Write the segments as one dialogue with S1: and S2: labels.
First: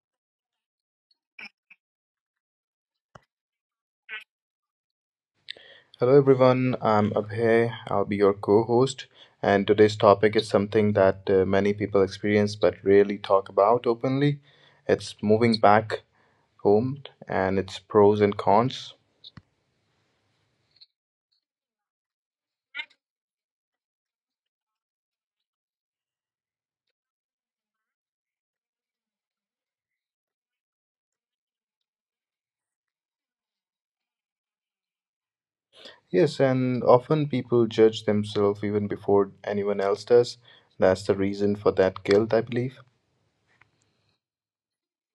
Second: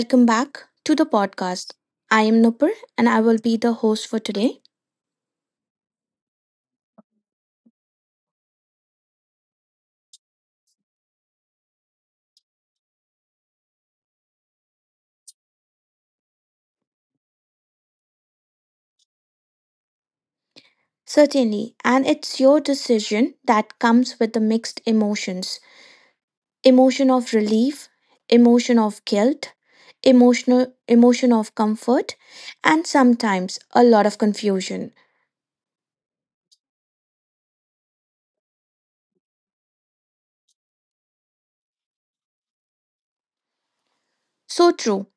S1: Welcome back to the podcast. I am Nupur and I will be the host for today.
S2: Hello everyone, I'm Abhay. I'll be your co host, and today's topic is something that many people experience but rarely talk about openly. It's moving back home and its pros and cons.
S1: Certainly, and it's your decision that comes with the mixed emotion of relief, emotion of guilt, emotion of comfort, and sometimes a lot of confusion.
S2: Yes, and often people judge themselves even before anyone else does. That's the reason for that guilt, I believe.
S1: So true.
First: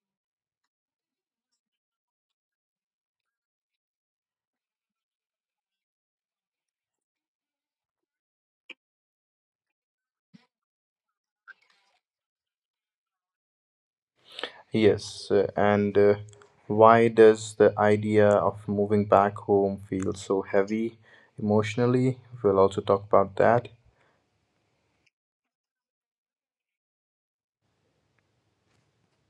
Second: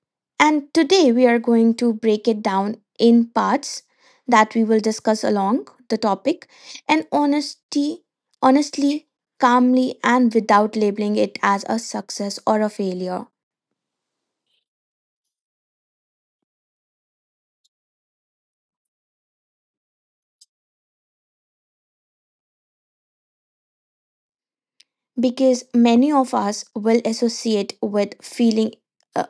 S1: And today we are going to break it down in parts that we will discuss along the topic and honesty honestly, calmly and without labeling it as a success or a failure,
S2: Yes, and Why does the idea of moving back home feel so heavy emotionally? We'll also talk about that.
S1: because many of us will associate with feeling uh,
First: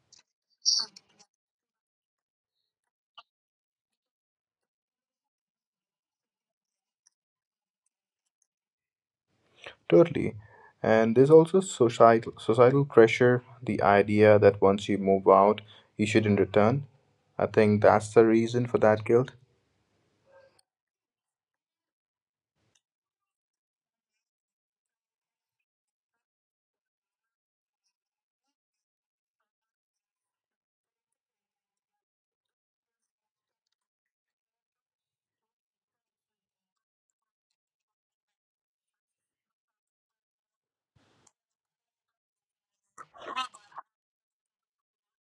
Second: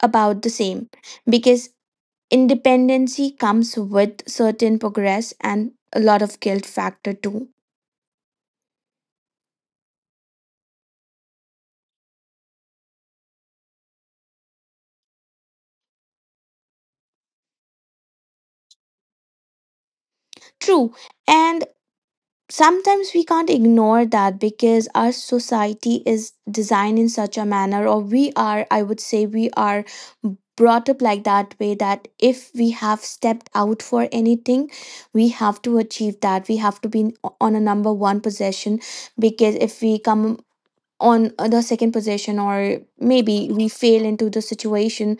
S1: about the same, because independency comes with certain progress and a lot of guilt factor too.
S2: Totally. And there's also societal pressure, the idea that once you move out, you shouldn't return. I think that's the reason for that guilt.
S1: True. And sometimes we can't ignore that, because our society is designed in such a manner, or we are, I would say we are brought up like that way, that if we have stepped out for anything we have to achieve that, we have to on a number one position, because if we come on the second position or maybe we fail into the situation,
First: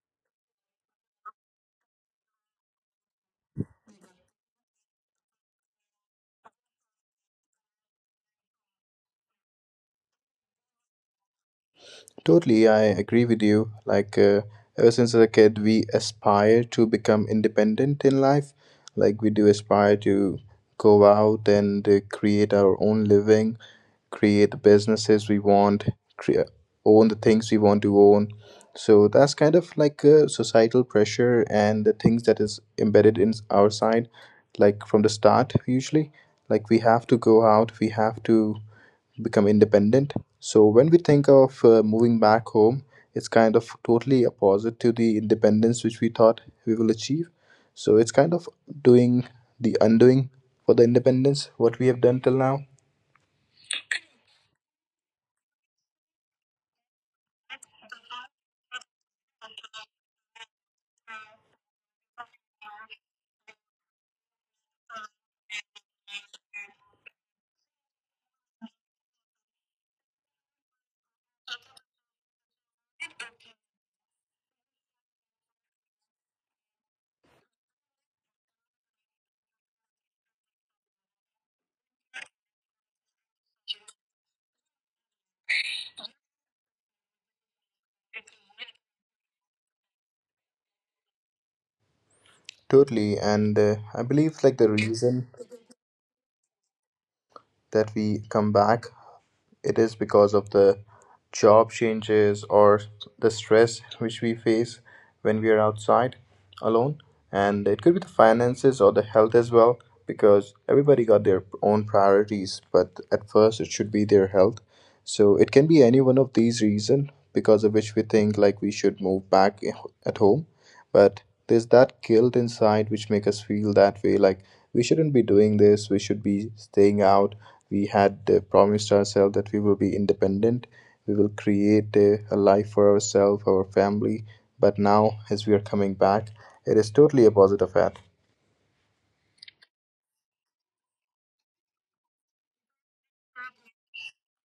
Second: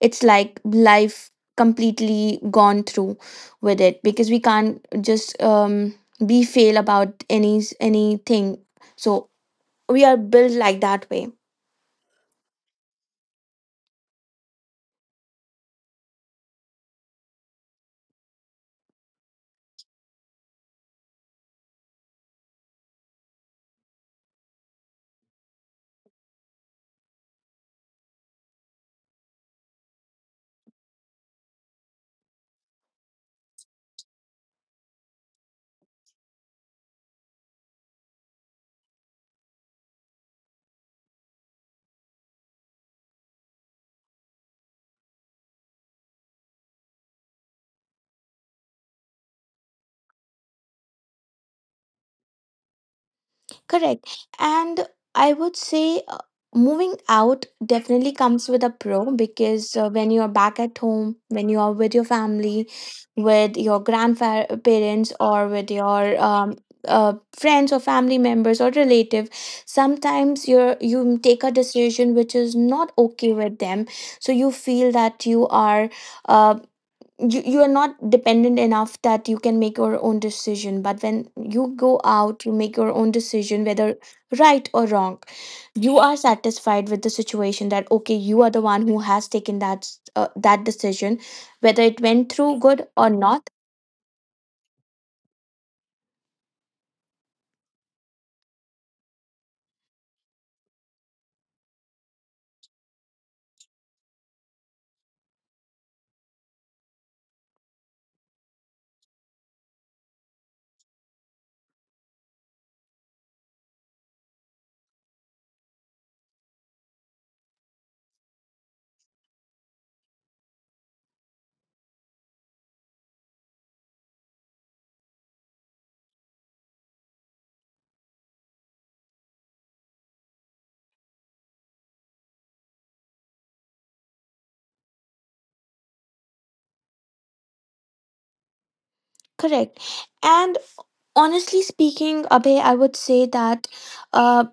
S1: it's like life completely gone through with it, because we can't just be fail about anything, so we are built like that way.
S2: Totally, I agree with you. Ever since as a kid, we aspire to become independent in life. Like, we do aspire to go out and create our own living, create the businesses we want, crea- own the things we want to own. So, that's kind of like a societal pressure and the things that is embedded in our side, like from the start, usually. Like, we have to go out, we have to become independent. So when we think of moving back home, it's kind of totally opposite to the independence which we thought we will achieve. So it's kind of doing the undoing for the independence what we have done till now.
S1: Correct. And I would say moving out definitely comes with a pro, because when you're back at home, when you are with your family, with your grandparents, or with your friends or family members or relative, sometimes you take a decision which is not okay with them. So you feel that you are uh, you, are not dependent enough that you can make your own decision, but when you go out you make your own decision, whether right or wrong, you are satisfied with the situation, that okay, you are the one who has taken that decision, whether it went through good or
S2: Totally,
S1: not.
S2: and I believe like the reason that we come back, it is because of the job changes or the stress which we face when we are outside alone. And it could be the finances or the health as well, because everybody got their own priorities, but at first it should be their health. So it can be any one of these reasons because of which we think like we should move back at home, but there's that guilt inside which make us feel that way, like we shouldn't be doing this, we should be staying out. We had promised ourselves that we will be independent, we will create a life for ourselves, our family, but now as we are coming back, it is totally opposite of that.
S1: Correct. And honestly speaking, Abhay, I would say that uh,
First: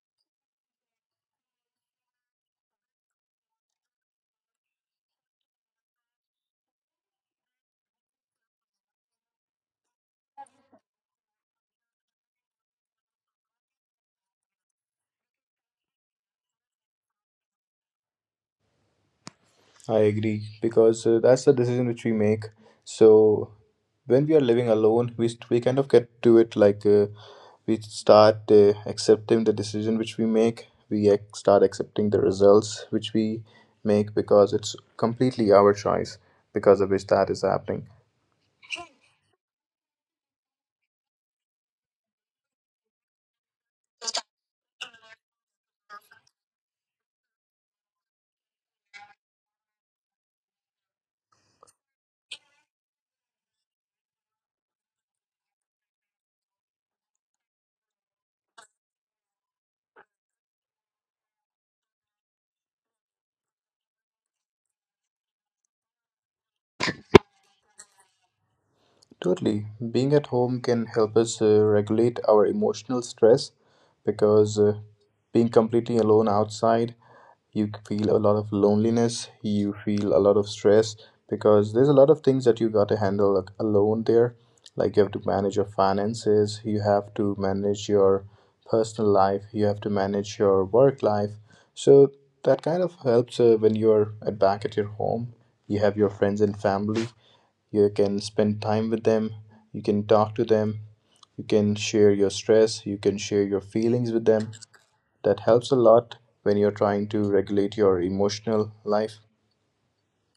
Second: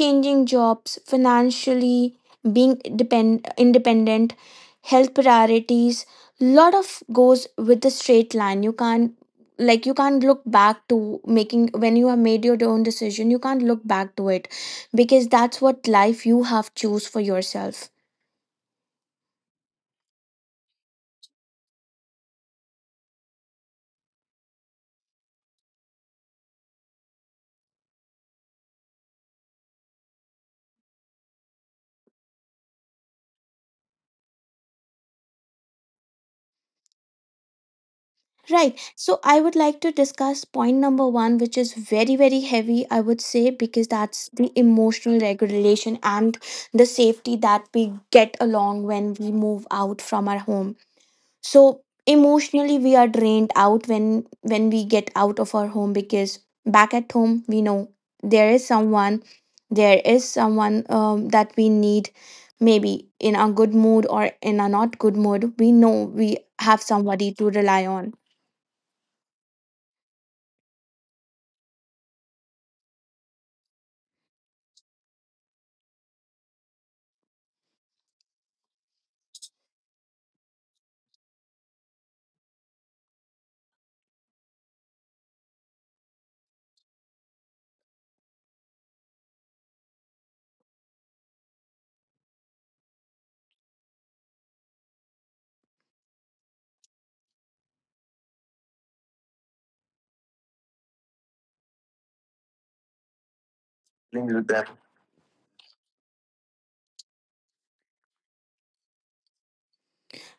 S1: changing jobs, financially being independent, health priorities. Lot of goes with the straight line. You can't, like you can't look back to making when you have made your own decision. You can't look back to it, because that's what life you have choose for yourself.
S2: I agree because that's the decision which we make. So when we are living alone, we kind of get to it like we start accepting the decision which we make. We start accepting the results which we make because it's completely our choice because of which that is happening.
S1: Right. So I would like to discuss point number one, which is very, very heavy, I would say, because that's the emotional regulation and the safety that we get along when we move out from our home. So emotionally we are drained out when we get out of our home, because back at home we know there is someone, there is someone, that we need, maybe in a good mood or in a not good mood, we know we have somebody to rely on,
S2: Totally. Being at home can help us regulate our emotional stress because being completely alone outside, you feel a lot of loneliness, you feel a lot of stress because there's a lot of things that you got to handle, like, alone there. Like you have to manage your finances, you have to manage your personal life, you have to manage your work life. So that kind of helps when you are at back at your home. You have your friends and family, you can spend time with them, you can talk to them, you can share your stress, you can share your feelings with
S1: dealing with
S2: them.
S1: them.
S2: That helps a lot when you're trying to regulate your emotional life.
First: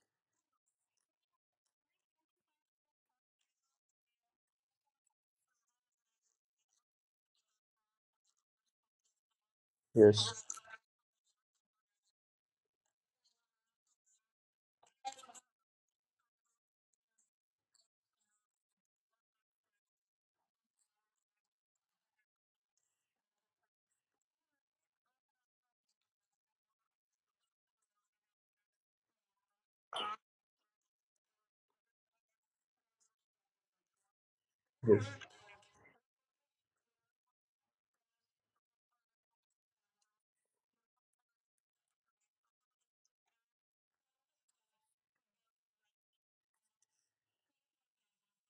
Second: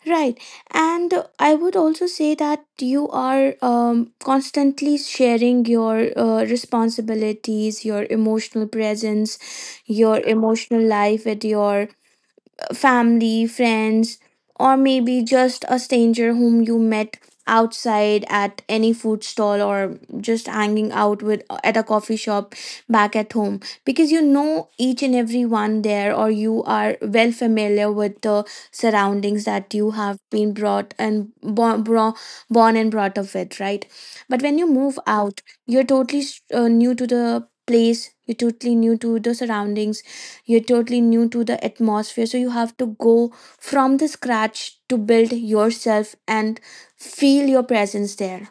S1: Right. And I would also say that you are constantly sharing your responsibilities, your emotional presence, your
S2: Yes.
S1: emotional life with your family, friends, or maybe just a stranger whom you met outside at any food stall, or just hanging out with at a coffee shop back at home, because you know each and every one there, or you are well familiar with the surroundings that you have been brought and born, bro- born and brought up with, right? But when you move out you're totally new to the place, you're totally new to the surroundings, you're totally new to the atmosphere, so you have to go from the scratch to build yourself and feel your presence there.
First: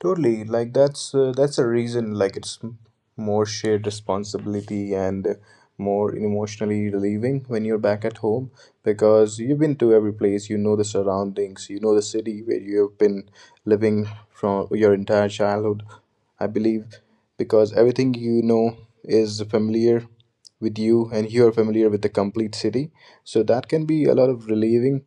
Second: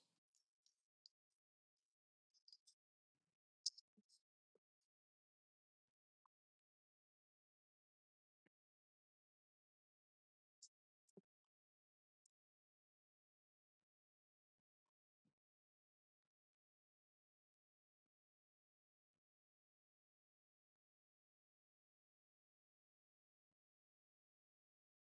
S2: Totally. Like that's a reason. Like more shared responsibility and more emotionally relieving when you're back at home, because you've been to every place. You know the surroundings. You know the city where you have been living from your entire childhood. I believe because everything you know is familiar with you and you are familiar with the complete city, so that can be a lot of relieving.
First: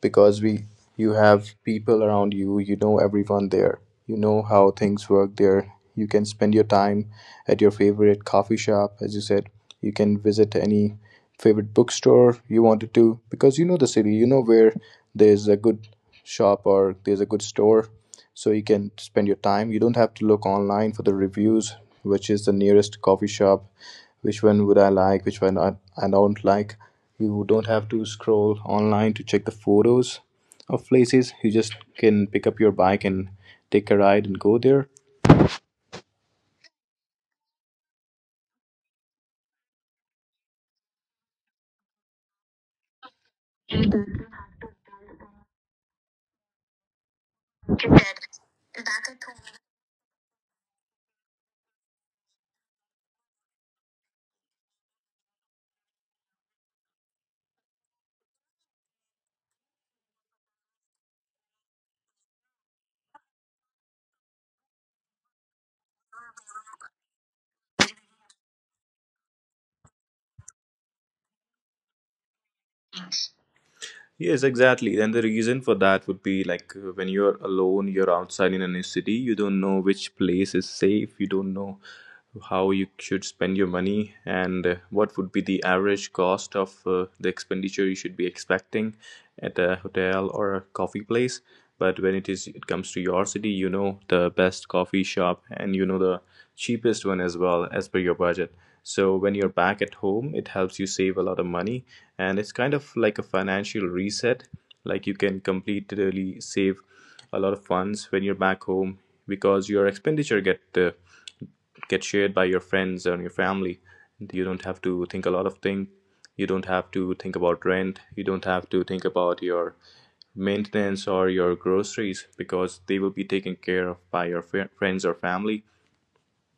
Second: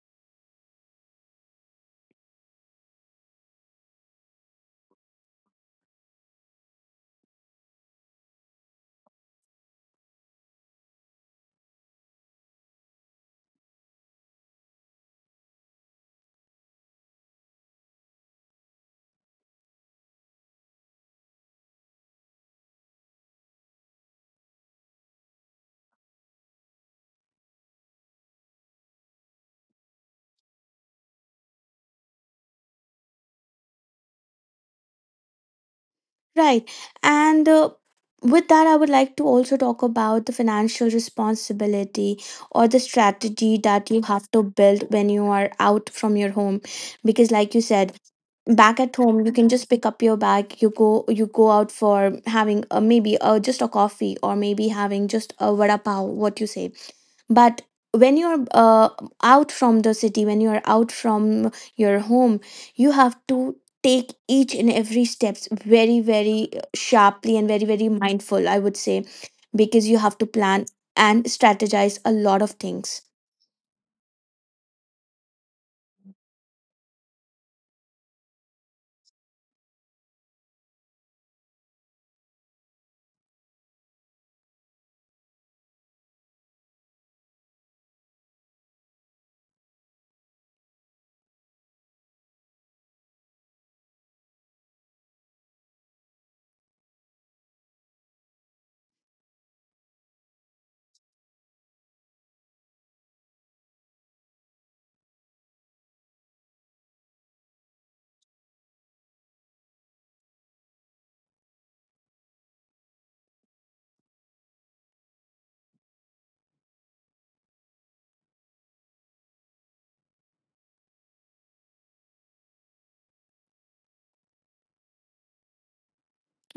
S2: Because we you have people around you, you know everyone there, you know how things work there, you can spend your time at your favorite coffee shop, as you said. You can visit any favorite bookstore you wanted to, because you know the city, you know where there's a good shop or there's a good store. So you can spend your time, you don't have to look online for the reviews, which is the nearest coffee shop, which one would I like, I don't like. You don't have to scroll online to check the photos of places, you just can pick up your bike and take a ride and go there.
S1: Right. And with that, I would like to also talk about the financial responsibility or the strategy that you have to build when you are out from your home, because like you said, back at home you can just pick up your bag, you go out for having a, maybe a, just a coffee, or maybe having just a vada pav, what you say. But when you're out from the city, when you're out from your home, you have to take each and every steps very, very sharply and very, very mindful, I would say, because you have to plan and strategize a lot of things.
S2: Yes, exactly. And the reason for that would be like when you're alone, you're outside in a new city, you don't know which place is safe, you don't know how you should spend your money, and what would be the average cost of the expenditure you should be expecting at a hotel or a coffee place. But when it comes to your city, you know the best coffee shop and you know the cheapest one as well as per your budget. So when you're back at home, it helps you save a lot of money, and it's kind of like a financial reset. Like you can completely save a lot of funds when you're back home, because your expenditure get shared by your friends and your family. You don't have to think a lot of things. You don't have to think about rent. You don't have to think about your maintenance or your groceries, because they will be taken care of by your friends or family.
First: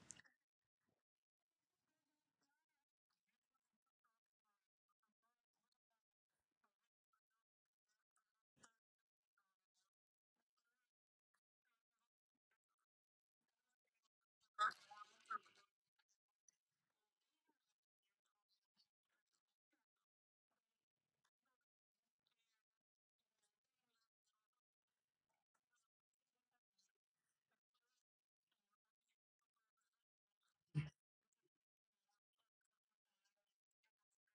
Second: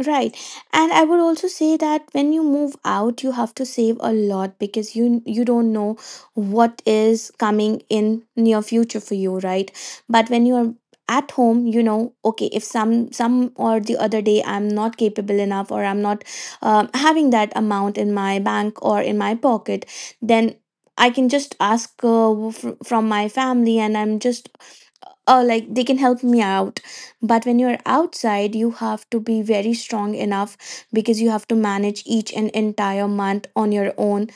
S1: Right. And I would also say that when you move out, you have to save a lot, because you don't know what is coming in near future for you, right? But when you are at home, you know, okay, if some or the other day I'm not capable enough, or I'm not having that amount in my bank or in my pocket, then I can just ask from my family and I'm just, oh, like they can help me out. But when you're outside you have to be very strong enough, because you have to manage each and entire month on your own.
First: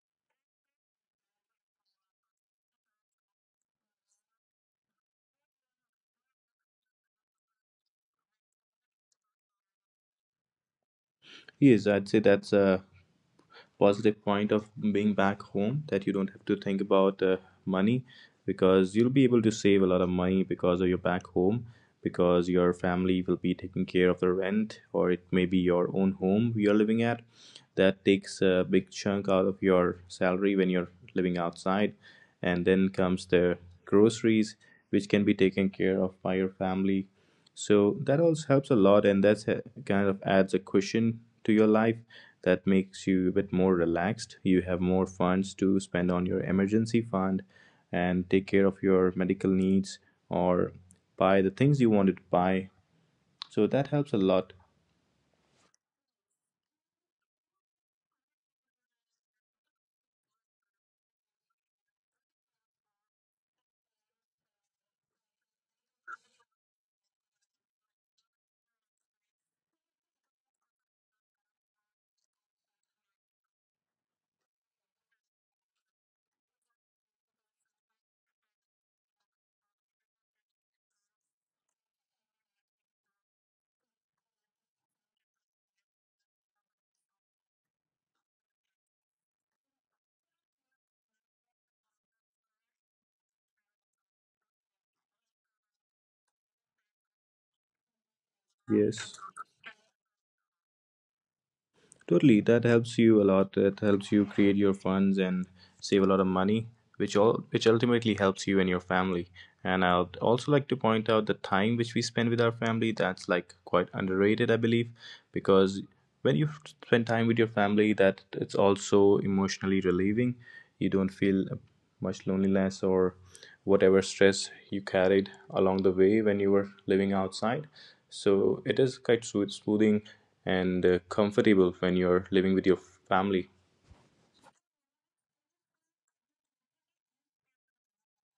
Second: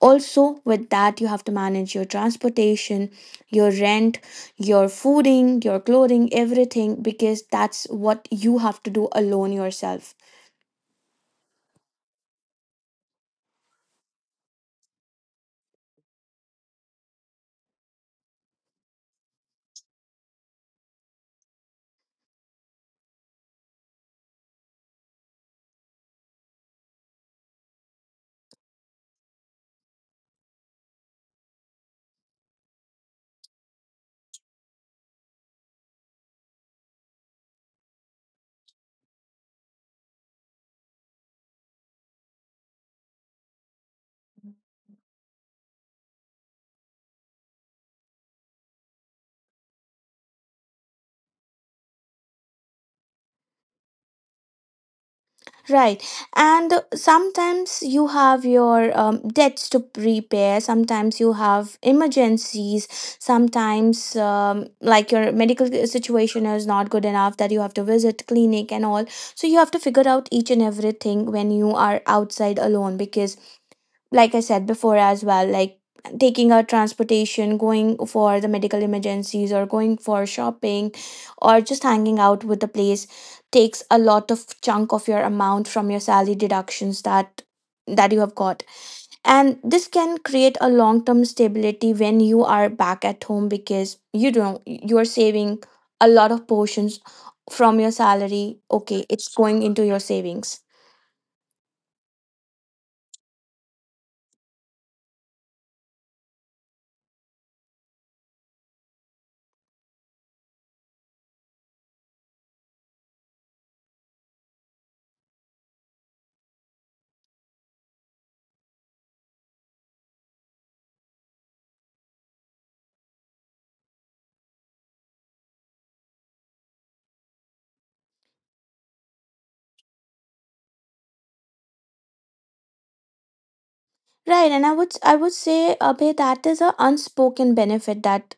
S1: Also with that, you have to manage your transportation, your rent, your fooding, your clothing, everything, because that's what you have to do alone yourself.
S2: Yes, I'd say that's a positive point of being back home, that you don't have to think about money, because you'll be able to save a lot of money because of your back home, because your family will be taking care of the rent, or it may be your own home you're living at. That takes a big chunk out of your salary when you're living outside. And then comes the groceries, which can be taken care of by your family, so that also helps a lot, and that's kind of adds a cushion to your life, that makes you a bit more relaxed. You have more funds to spend on your emergency fund and take care of your medical needs, or buy the things you wanted to buy, so that helps a lot.
S1: Right. And sometimes you have your debts to repair, sometimes you have emergencies, sometimes like your medical situation is not good enough that you have to visit clinic and all. So you have to figure out each and everything when you are outside alone, because like I said before as well, like taking a transportation, going for the medical emergencies, or going for shopping, or just hanging out with the place takes a lot of chunk of your amount from your salary deductions that you have got, and this can create a long term stability when you are back at home, because you don't you are saving a lot of portions from your salary, okay,
S2: Yes.
S1: it's going into your savings.
S2: Totally, that helps you a lot. That helps you create your funds and save a lot of money, which all which ultimately helps you and your family. And I'd also like to point out the time which we spend with our family. That's like quite underrated, I believe, because when you f- spend time with your family, that it's also emotionally relieving. You don't feel much loneliness or whatever stress you carried along the way when you were living outside. So it is quite soothing and comfortable when you're living with your family.
S1: Right, and I would say, Abhay, that is a unspoken benefit, that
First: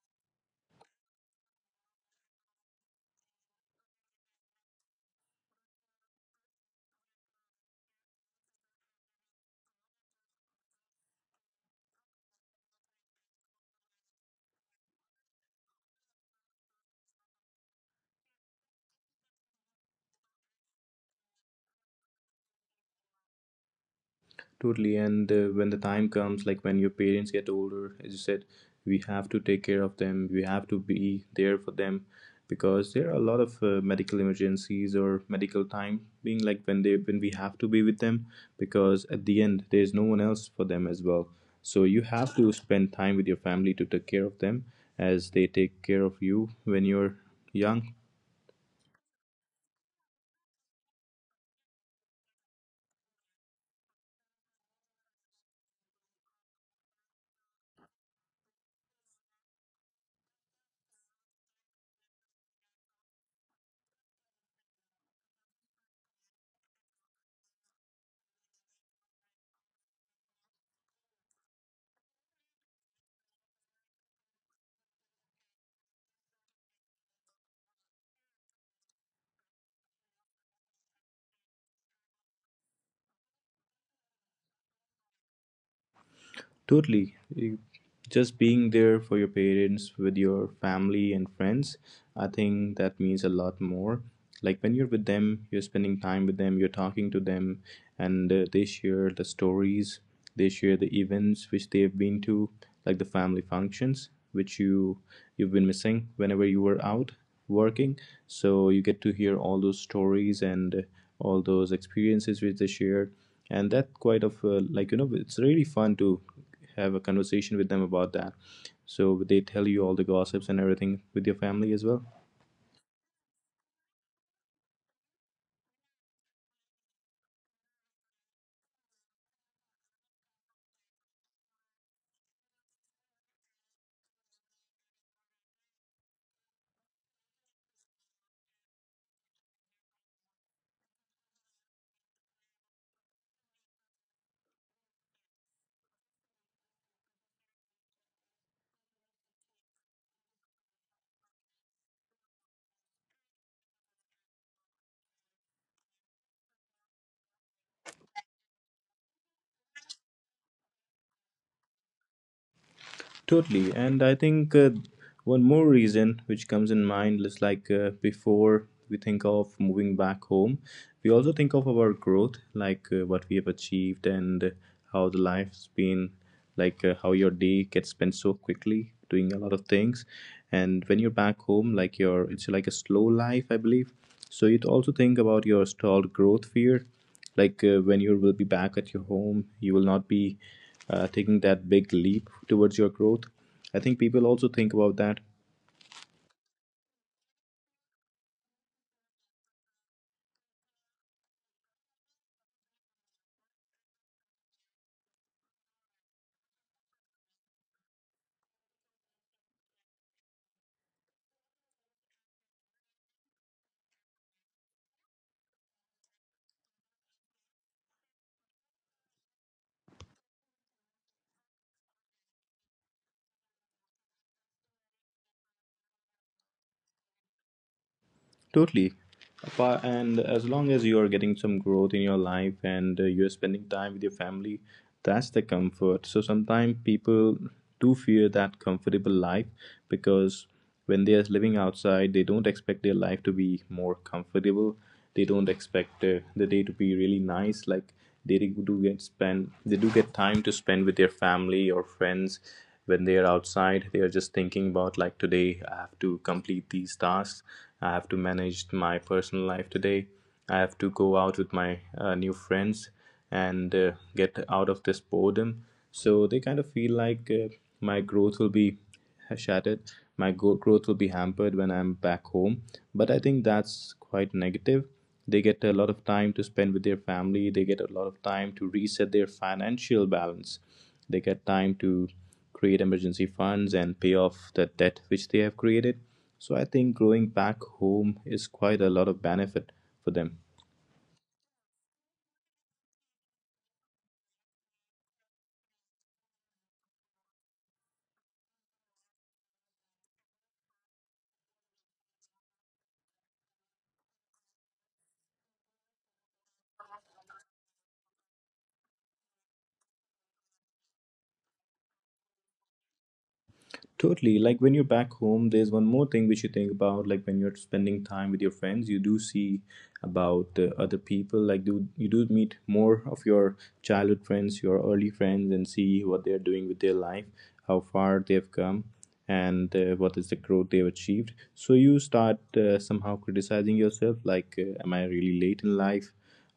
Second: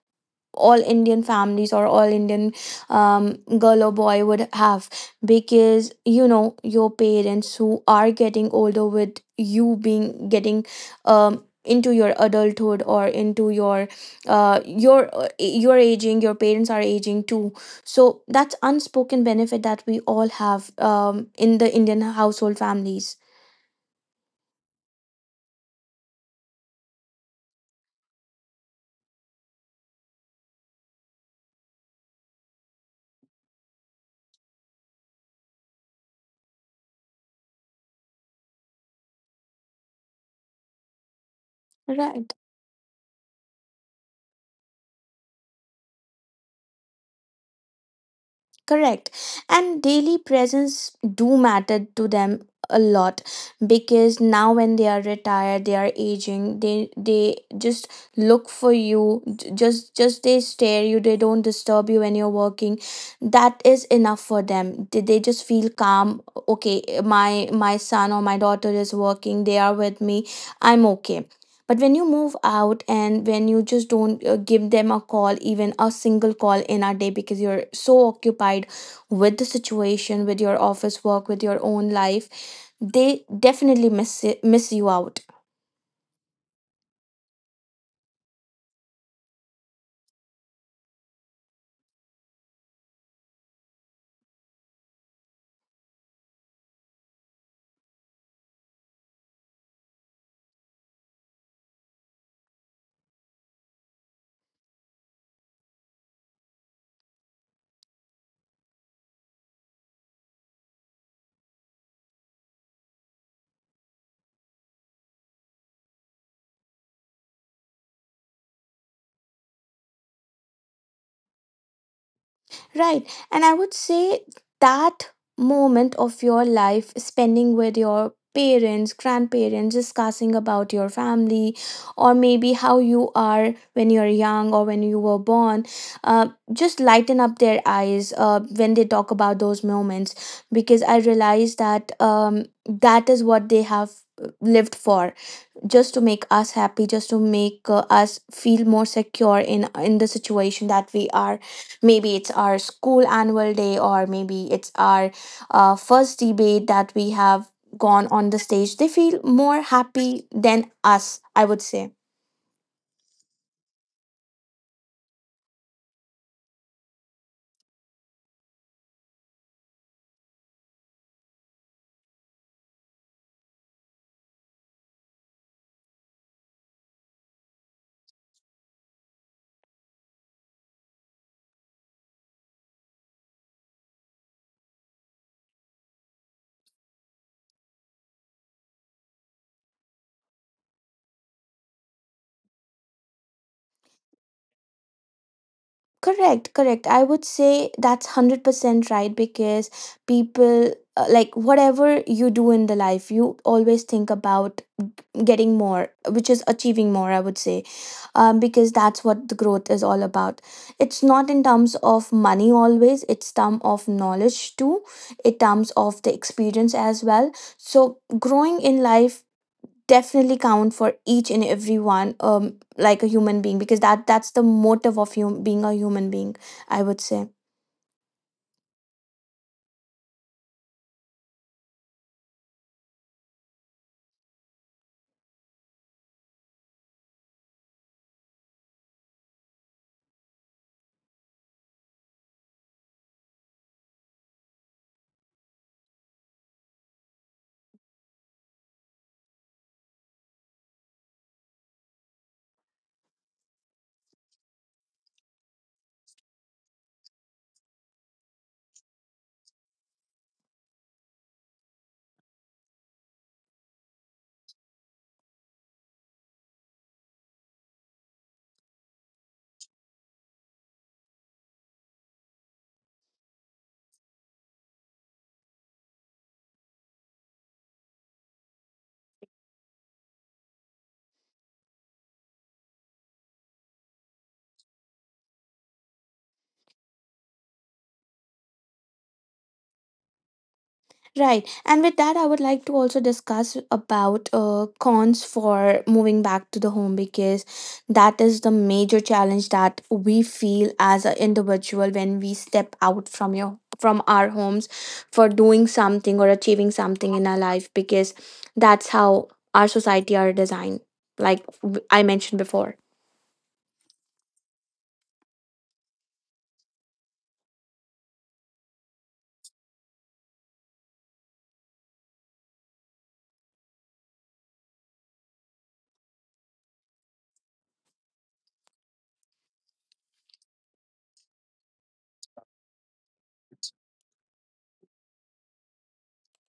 S1: all Indian families or all Indian um, girl or boy would have, because you know your parents who are getting older, with you being getting into your adulthood or into your your aging, your parents are aging too. So that's unspoken benefit that we all have in the Indian household families.
S2: Totally. And when the time comes, like when your parents get older, as you said, we have to take care of them. We have to be there for them, because there are a lot of medical emergencies or medical time being, like when they when we have to be with them, because at the end there is no one else for them as well. So you
S1: Right.
S2: have to spend time with your family to take care of them as they take care of you when you're young.
S1: Correct. And daily presence do matter to them a lot, because now when they are retired, they are aging, they just look for you, just they stare you, they don't disturb you when you're working. That is enough for them. They just feel calm. Okay, my son or my daughter is working, they are with me, I'm okay. But when you move out and when you just don't give them a call, even a single call in a day, because you're so occupied with the situation, with your office work, with your own life, they definitely miss it, miss you out.
S2: Totally. You- Just being there for your parents, with your family and friends, I think that means a lot more. Like when you're with them, you're spending time with them, you're talking to them, and they share the stories, they share the events which they've been to, like the family functions which you've been missing whenever you were out working. So you get to hear all those stories and all those experiences which they shared, and that quite of like, it's really fun to have a conversation with them about that. So they tell you all the gossips and everything with your family as well.
S1: Right. And I would say that moment of your life spending with your parents, grandparents, discussing about your family, or maybe how you are when you're young or when you were born, just lighten up their eyes when they talk about those moments, because I realize that that is what they have lived for, just to make us happy, just to make us feel more secure in the situation that we are, maybe it's our school annual day, or maybe it's our first debate that we have gone on the stage, they feel more happy than us, I would say.
S2: Totally. And I think one more reason which comes in mind is like, before we think of moving back home, we also think of our growth, like what we have achieved and how the life's been, like how your day gets spent so quickly doing a lot of things. And when you're back home, like your it's like a slow life, I believe. So you also think about your stalled growth fear, like when you will be back at your home, you will not be taking that big leap towards your growth. I think people also think about that.
S1: Correct, correct. I would say that's 100% right, because people, like whatever you do in the life, you always think about getting more, which is achieving more, I would say, because that's what the growth is all about. It's not in terms of money always, it's term of knowledge too, in terms of the experience as well. So growing in life definitely count for each and every one, like a human being, because that's the motive of being a human being, I would say.
S2: Totally. And as long as you are getting some growth in your life and you're spending time with your family, that's the comfort. So sometimes people do fear that comfortable life, because when they are living outside, they don't expect their life to be more comfortable. They don't expect the day to be really nice. Like, they do get time to spend with their family or friends. When they are outside, they are just thinking about, like, today I have to complete these tasks, I have to manage my personal life today, I have to go out with my new friends and get out of this boredom. So they kind of feel like, my growth will be shattered. My growth will be hampered when I'm back home. But I think that's quite negative. They get a lot of time to spend with their family, they get a lot of time to reset their financial balance, they get time to create emergency funds and pay off the debt which they have created. So I think growing back home is quite a lot of benefit for them.
S1: Right. And with that, I would like to also discuss about cons for moving back to the home, because that is the major challenge that we feel as an individual when we step out from your from our homes for doing something or achieving something in our life, because that's how our society are designed, like I mentioned before.
S2: Totally. Like when you're back home, there's one more thing which you think about. Like when you're spending time with your friends, you do see about other people. Like, do you do meet more of your childhood friends, your early friends, and see what they're doing with their life, how far they've come and what is the growth they've achieved. So you start somehow criticizing yourself, like, am I really late in life,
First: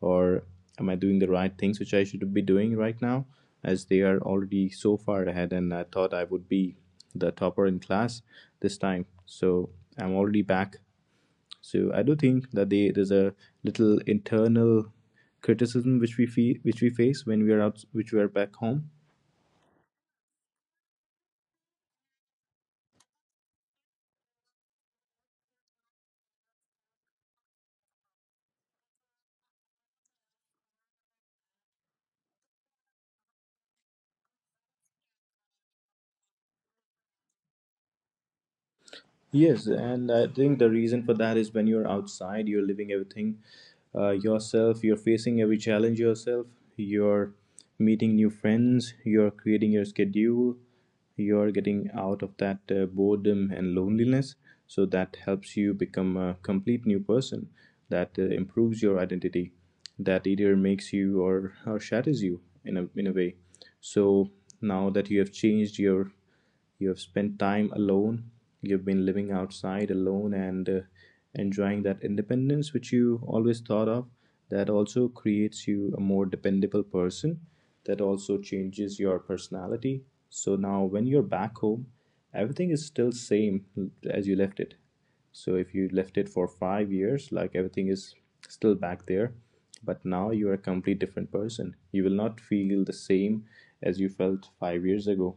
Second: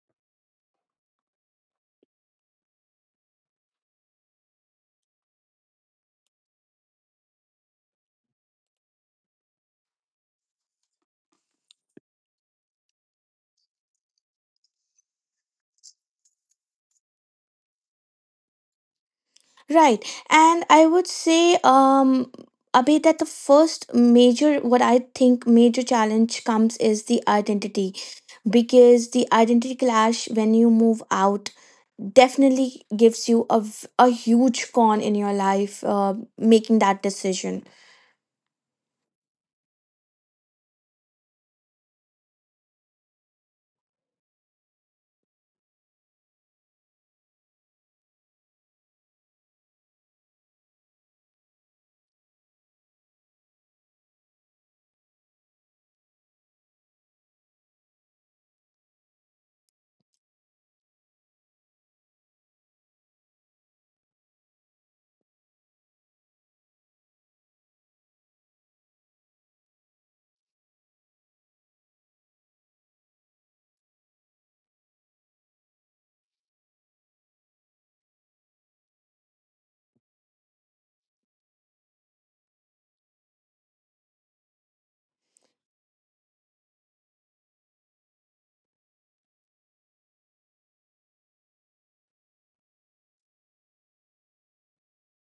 S2: or am I doing the right things which I should be doing right now, as they are already so far ahead and I thought I would be the topper in class this time. So I'm already back. So I do think that there's a little internal criticism which we feel, which we face when we are out, which we are back home.
S1: Right. And I would say, Abhi, that the first major, what I think major challenge comes is the identity, because the identity clash when you move out definitely gives you a huge con in your life making that decision.
S2: Yes, and I think the reason for that is when you're outside, you're living everything yourself, you're facing every challenge yourself, you're meeting new friends, you're creating your schedule, you're getting out of that boredom and loneliness. So that helps you become a complete new person, that improves your identity, that either makes you or shatters you in in a way. So now that you have changed your you have spent time alone, you've been living outside alone, and enjoying that independence which you always thought of, that also creates you a more dependable person, that also changes your personality. So now when you're back home, everything is still same as you left it. So if you left it for 5 years, like everything is still back there, but now you are a complete different person. You will not feel the same as you felt 5 years ago.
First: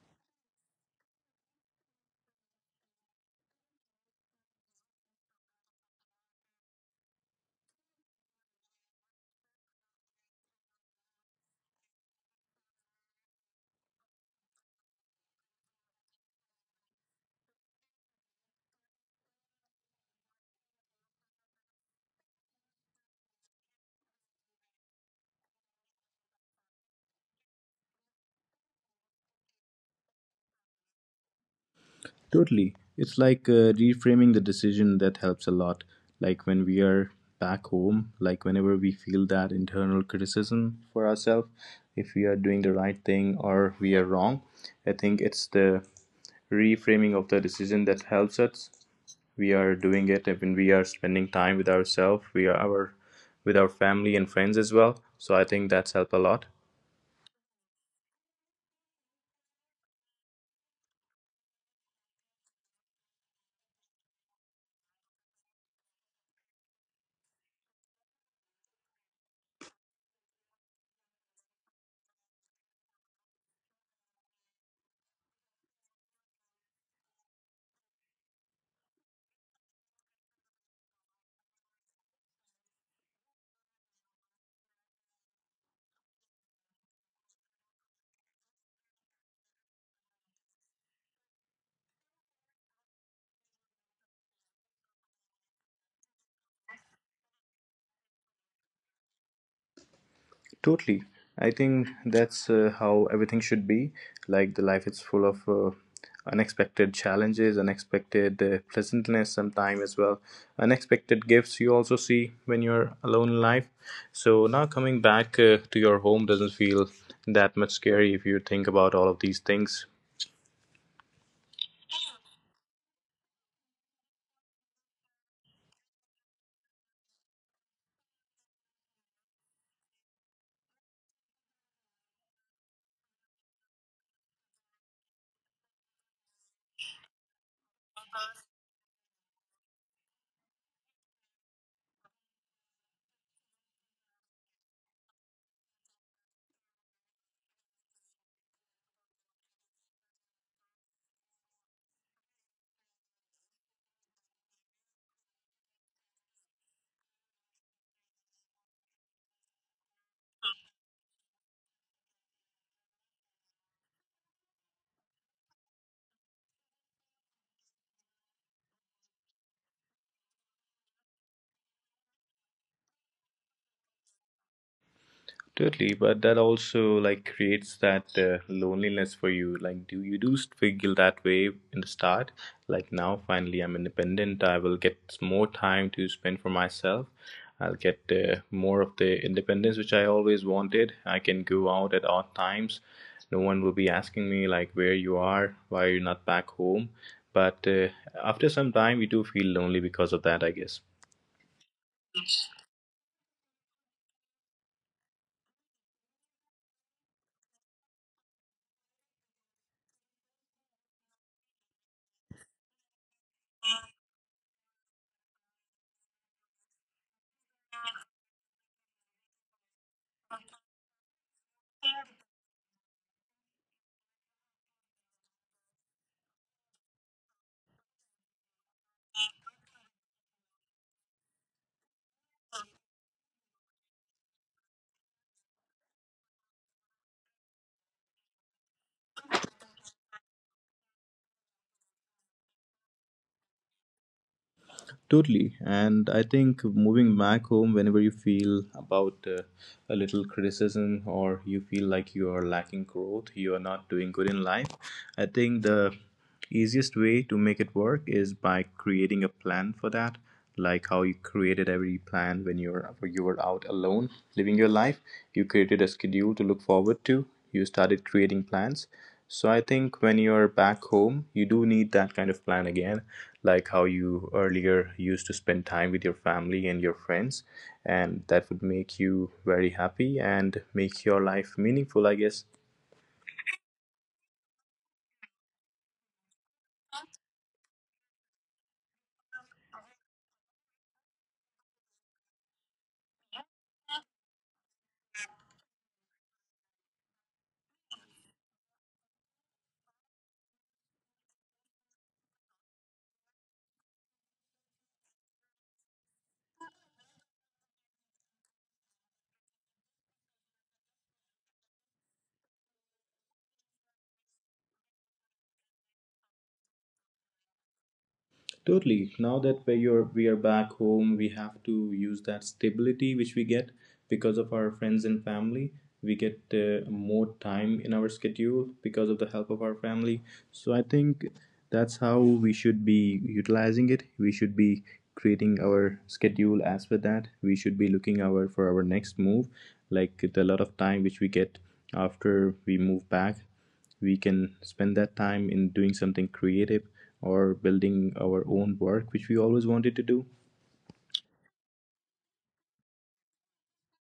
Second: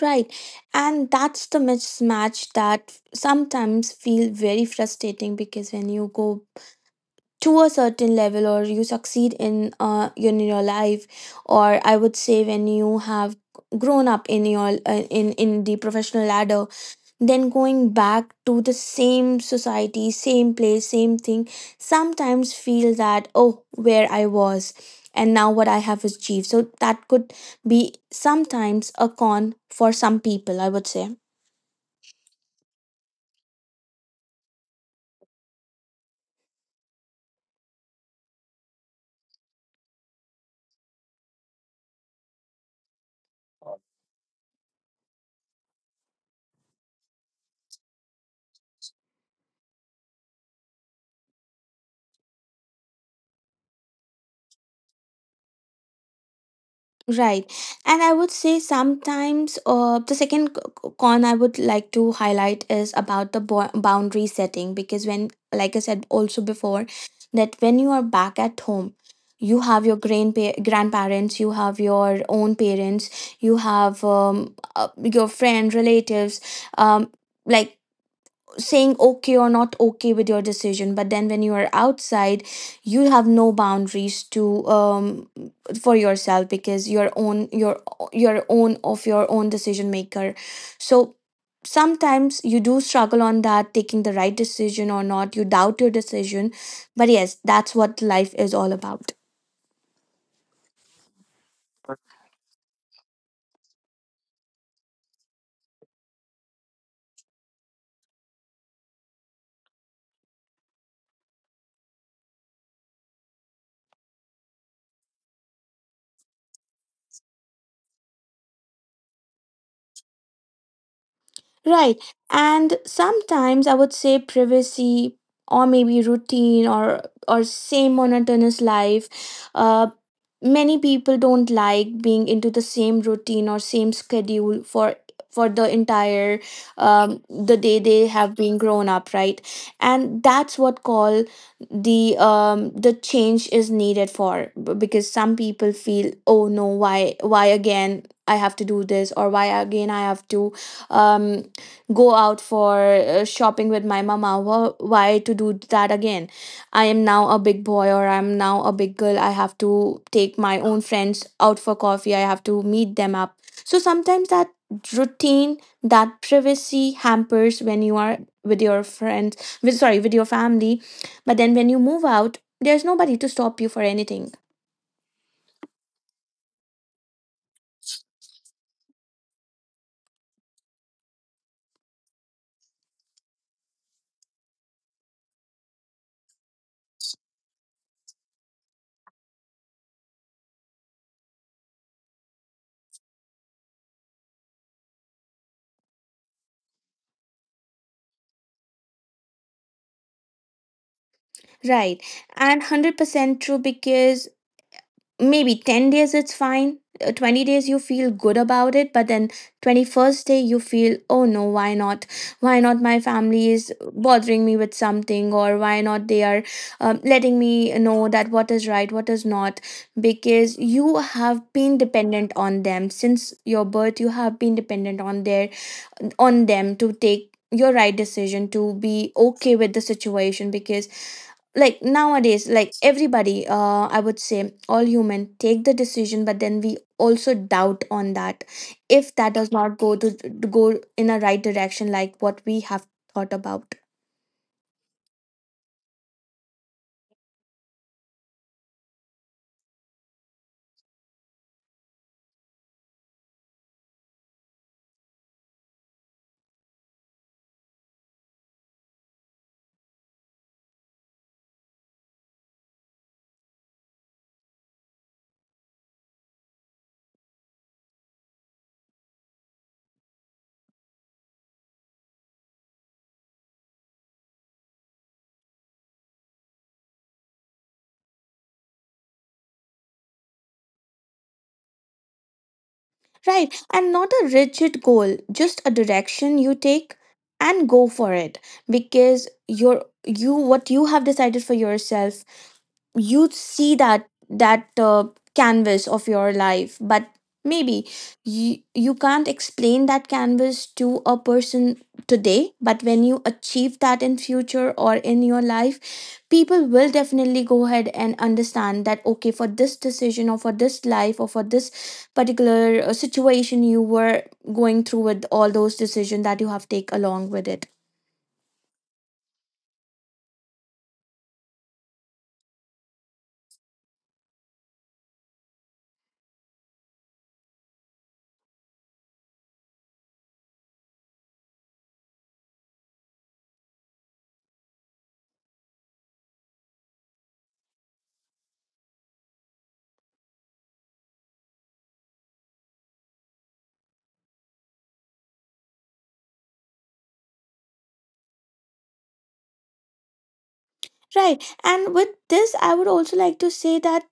S1: Right. And that's the mismatch that sometimes feel very frustrating because when you go to a certain level or you succeed in your life, or I would say when you have grown up in your in the professional ladder, then going back to the same society, same place, same thing sometimes feel that, oh, where I was and now what I have achieved, so that could be sometimes a con for some people, I would say.
S2: Totally. It's like reframing the decision that helps a lot. Like when we are back home, like whenever we feel that internal criticism for ourselves, if we are doing the right thing or we are wrong, I think it's the reframing of the decision that helps us. We are doing it when we are spending time with ourselves, we are our with our family and friends as well. So I think that's helped a lot.
S1: Right. And I would say sometimes the second con I would like to highlight is about the boundary setting because when, like I said also before, that when you are back at home, you have your grandparents, you have your own parents, you have your friend, relatives, um, like, saying okay or not okay with your decision, but then when you are outside, you have no boundaries to for yourself because your own, of your own decision maker. So sometimes you do struggle on that, taking the right decision or not, you doubt your decision, but yes, that's what life is all about.
S2: Totally. I think that's how everything should be. Like the life is full of unexpected challenges, unexpected pleasantness sometime as well, unexpected gifts you also see when you're alone in life. So now coming back to your home doesn't feel that much scary if you think about all of these things.
S1: Right. And sometimes I would say privacy, or maybe routine, or same monotonous life. Uh, Many people don't like being into the same routine or same schedule for the entire the day they have been grown up, right? And that's what call the change is needed for because some people feel, oh no, why why again I have to do this, or why again I have to um go out for shopping with my mama. Why to do that again? I am now a big boy, or I'm now a big girl, I have to take my own friends out for coffee, I have to meet them up. So sometimes that routine, that privacy hampers when you are with your friends, with, sorry, with your family. But then when you move out, there's nobody to stop you for anything.
S2: Totally, but that also like creates that loneliness for you. Like, do you do feel that way in the start? Like now, finally, I'm independent. I will get more time to spend for myself. I'll get more of the independence which I always wanted. I can go out at odd times. No one will be asking me, like, where you are, why are you not back home. But after some time, you do feel lonely because of that, I guess.
S1: Right. And 100% true, because maybe 10 days it's fine. 20 days you feel good about it, but then 21st day you feel, oh no, why not, why not my family is bothering me with something, or why not they are letting me know that what is right, what is not, because you have been dependent on them since your birth, you have been dependent on their on them to take your right decision, to be okay with the situation. Because like nowadays, like everybody, I would say, all human take the decision, but then we also doubt on that, if that does not go to go in a right direction, like what we have thought about.
S2: Totally. And I think moving back home, whenever you feel about a little criticism or you feel like you are lacking growth, you are not doing good in life, I think the easiest way to make it work is by creating a plan for that, like how you created every plan when you were out alone living your life. You created a schedule to look forward to, you started creating plans. So I think when you're back home, you do need that kind of plan again, like how you earlier used to spend time with your family and your friends, and that would make you very happy and make your life meaningful, I guess.
S1: Right, and not a rigid goal, just a direction you take and go for it. Because your, you, what you have decided for yourself, you see that that canvas of your life, but maybe you, you can't explain that canvas to a person today, but when you achieve that in future or in your life, people will definitely go ahead and understand that, okay, for this decision or for this life or for this particular situation, you were going through with all those decisions that you have take along with it.
S2: Totally. Now that we are back home, we have to use that stability which we get because of our friends and family. We get more time in our schedule because of the help of our family. So I think that's how we should be utilizing it. We should be creating our schedule as per that. We should be looking our for our next move, like the lot of time which we get after we move back, we can spend that time in doing something creative or building our own work which we always wanted to do.
S1: Right. And with this, I would also like to say that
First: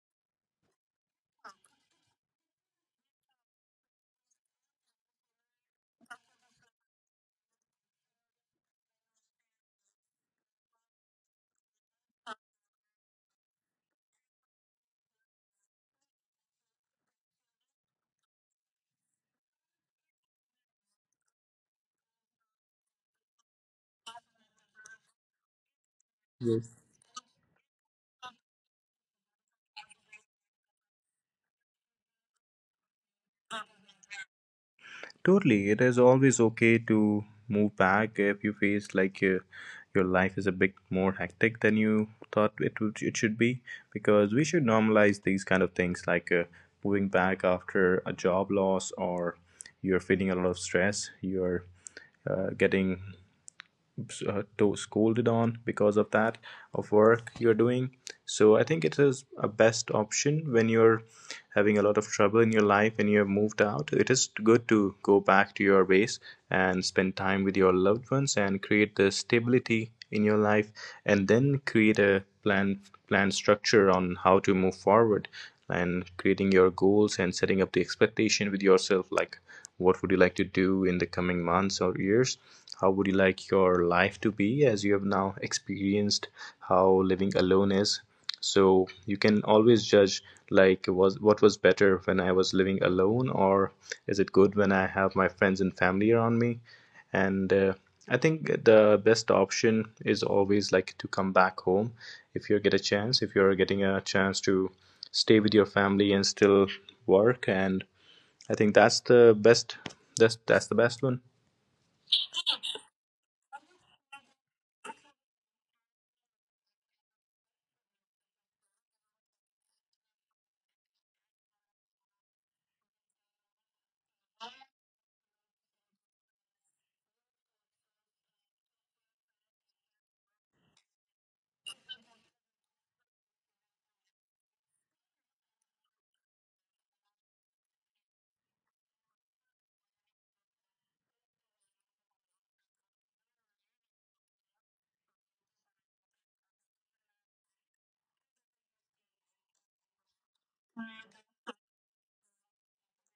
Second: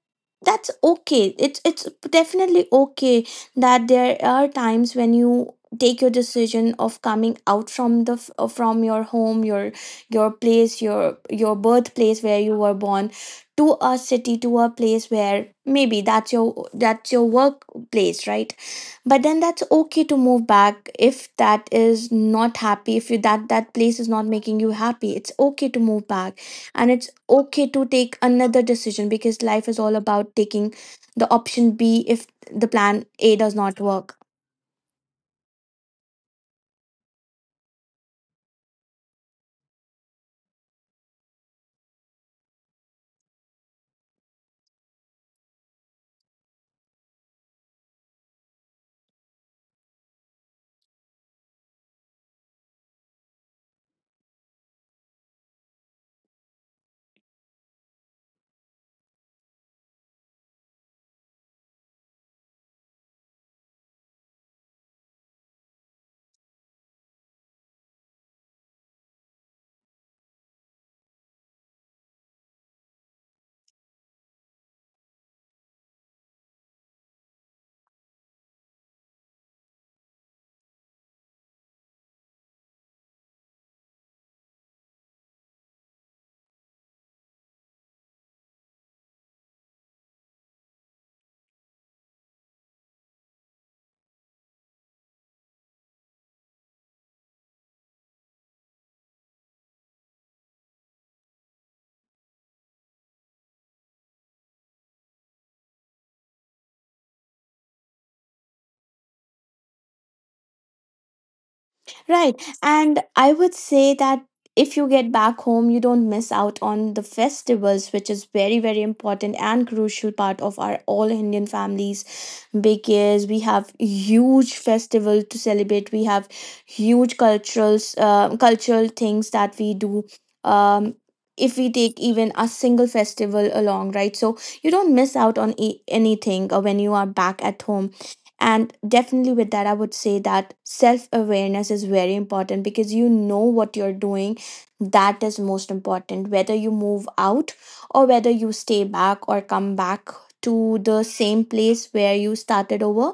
S1: that's okay. It's definitely okay that there are times when you take your decision of coming out from the from your home, your place, your birthplace where you were born, to a city, to a place where maybe that's your, that's your workplace, right? But then that's okay to move back if that is not happy, if you, that that place is not making you happy. It's okay to move back, and it's okay to take another decision, because life is all about taking the option B if the plan A does not work.
S2: Totally. It is always okay to move back if you face like, your life is a bit more hectic than you thought it should be, because we should normalize these kind of things, like moving back after a job loss, or you're feeling a lot of stress, you're getting to scolded on because of that of work you're doing. So I think it is a best option when you're having a lot of trouble in your life and you're moved out. It is good to go back to your base and spend time with your loved ones and create the stability in your life, and then create a plan structure on how to move forward, and creating your goals and setting up the expectation with yourself, like what would you like to do in the coming months or years, how would you like your life to be, as you have now experienced how living alone is. So you can always judge, like was what was better when I was living alone, or is it good when I have my friends and family around me. And I think the best option is always like to come back home, if you get a chance, if you're getting a chance to stay with your family and still work. And I think that's the best. That's the best one.
S1: Right. And I would say that if you get back home, you don't miss out on the festivals, which is very, very important and crucial part of our all Indian families. Because we have huge festivals to celebrate, we have huge cultural cultural things that we do. um if we take even a single festival along, right, so you don't miss out on anything when you are back at home. And definitely with that, I would say that self awareness is very important, because you know what you're doing, that is most important, whether you move out or whether you stay back or come back to the same place where you started over.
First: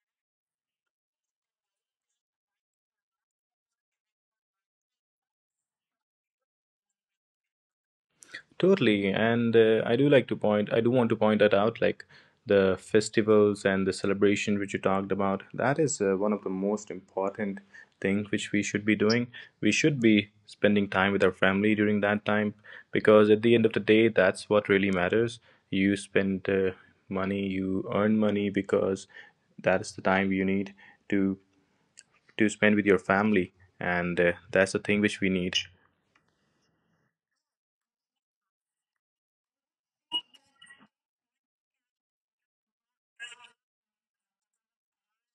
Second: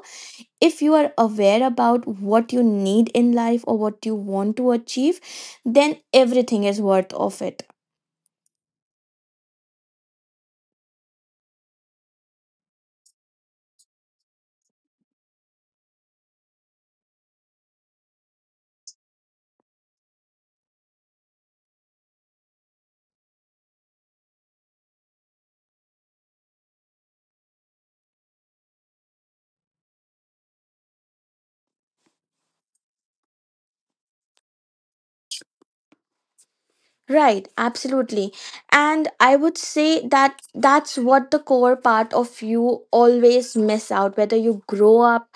S1: If you are aware about what you need in life or what you want to achieve, then everything is worth of it.
S2: Totally, and I do like to point. I do want to point that out, like the festivals and the celebration which you talked about. That is one of the most important things which we should be doing. We should be spending time with our family during that time, because at the end of the day, that's what really matters. You spend money, you earn money because that is the time you need to to spend with your family, and that's the thing which we need.
S1: Right, absolutely. And I would say that that's what the core part of you always miss out, whether you grow up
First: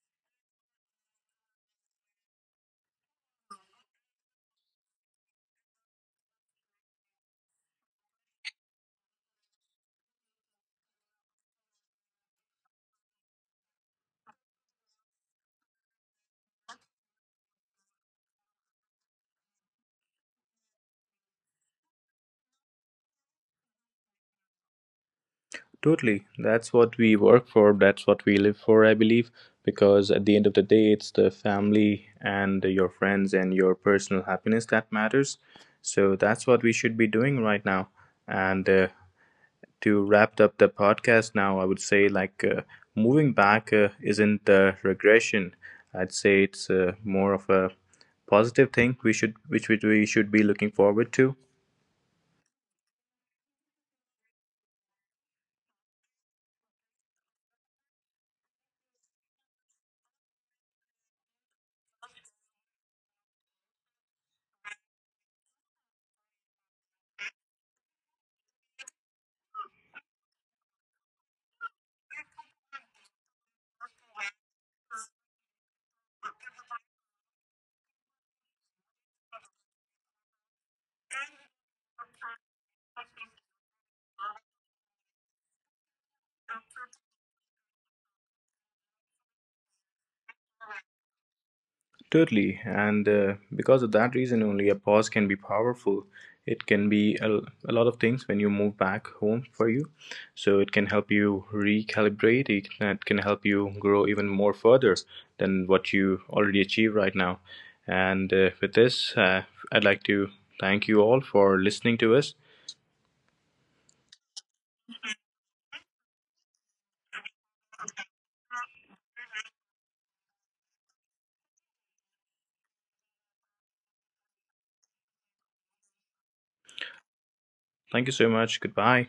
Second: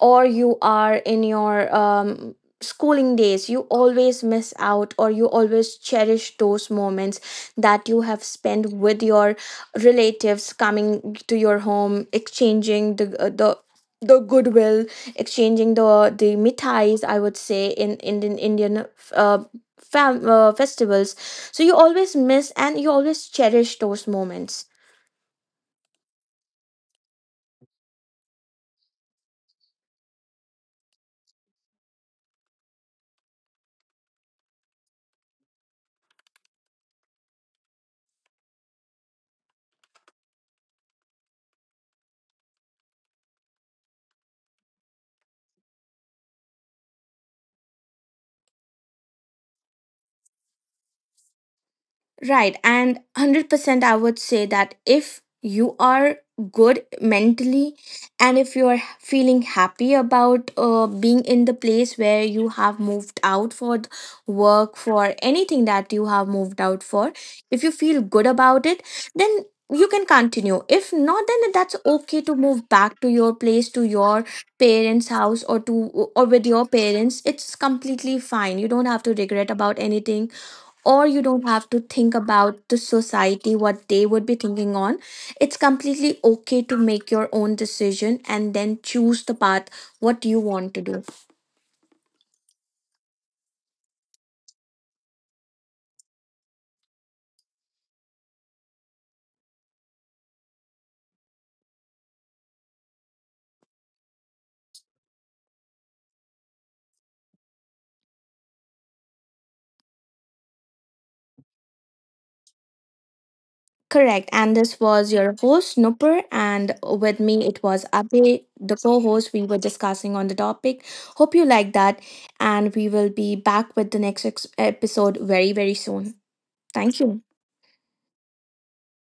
S1: or you are in your schooling days. You always miss out, or you always cherish those moments that you have spent with your relatives coming to your home, exchanging the goodwill, exchanging the mithais, I would say, in Indian, Indian uh, festivals, so you always miss and you always cherish those moments.
S2: Totally. That's what we work for. That's what we live for, I believe. Because at the end of the day, it's the family and your friends and your personal happiness that matters. So that's what we should be doing right now. And to wrap up the podcast now, I would say like, moving back isn't a regression. I'd say it's more of a positive thing we should which we should be looking forward to.
S1: Right. And 100% I would say that if you are good mentally and if you are feeling happy about being in the place where you have moved out for work, for anything that you have moved out for, if you feel good about it, then you can continue. If not, then that's okay to move back to your place, to your parents' house, or to or with your parents. It's completely fine. You don't have to regret about anything, or you don't have to think about the society what they would be thinking on. It's completely okay to make your own decision and then choose the path what you want to do.
S2: Totally, and because of that reason only, a pause can be powerful. It can be a lot of things when you move back home for you. So it can help you recalibrate. It can help you grow even more further than what you already achieve right now. And with this, I'd like to thank you all for listening to us.
S1: Correct. And this was your host, Nupur, and with me it was Abhay, the co-host. We were discussing on the topic, hope you like that, and we will be back with the next episode very, very soon. Thank you.
S2: Thank you so much. Goodbye.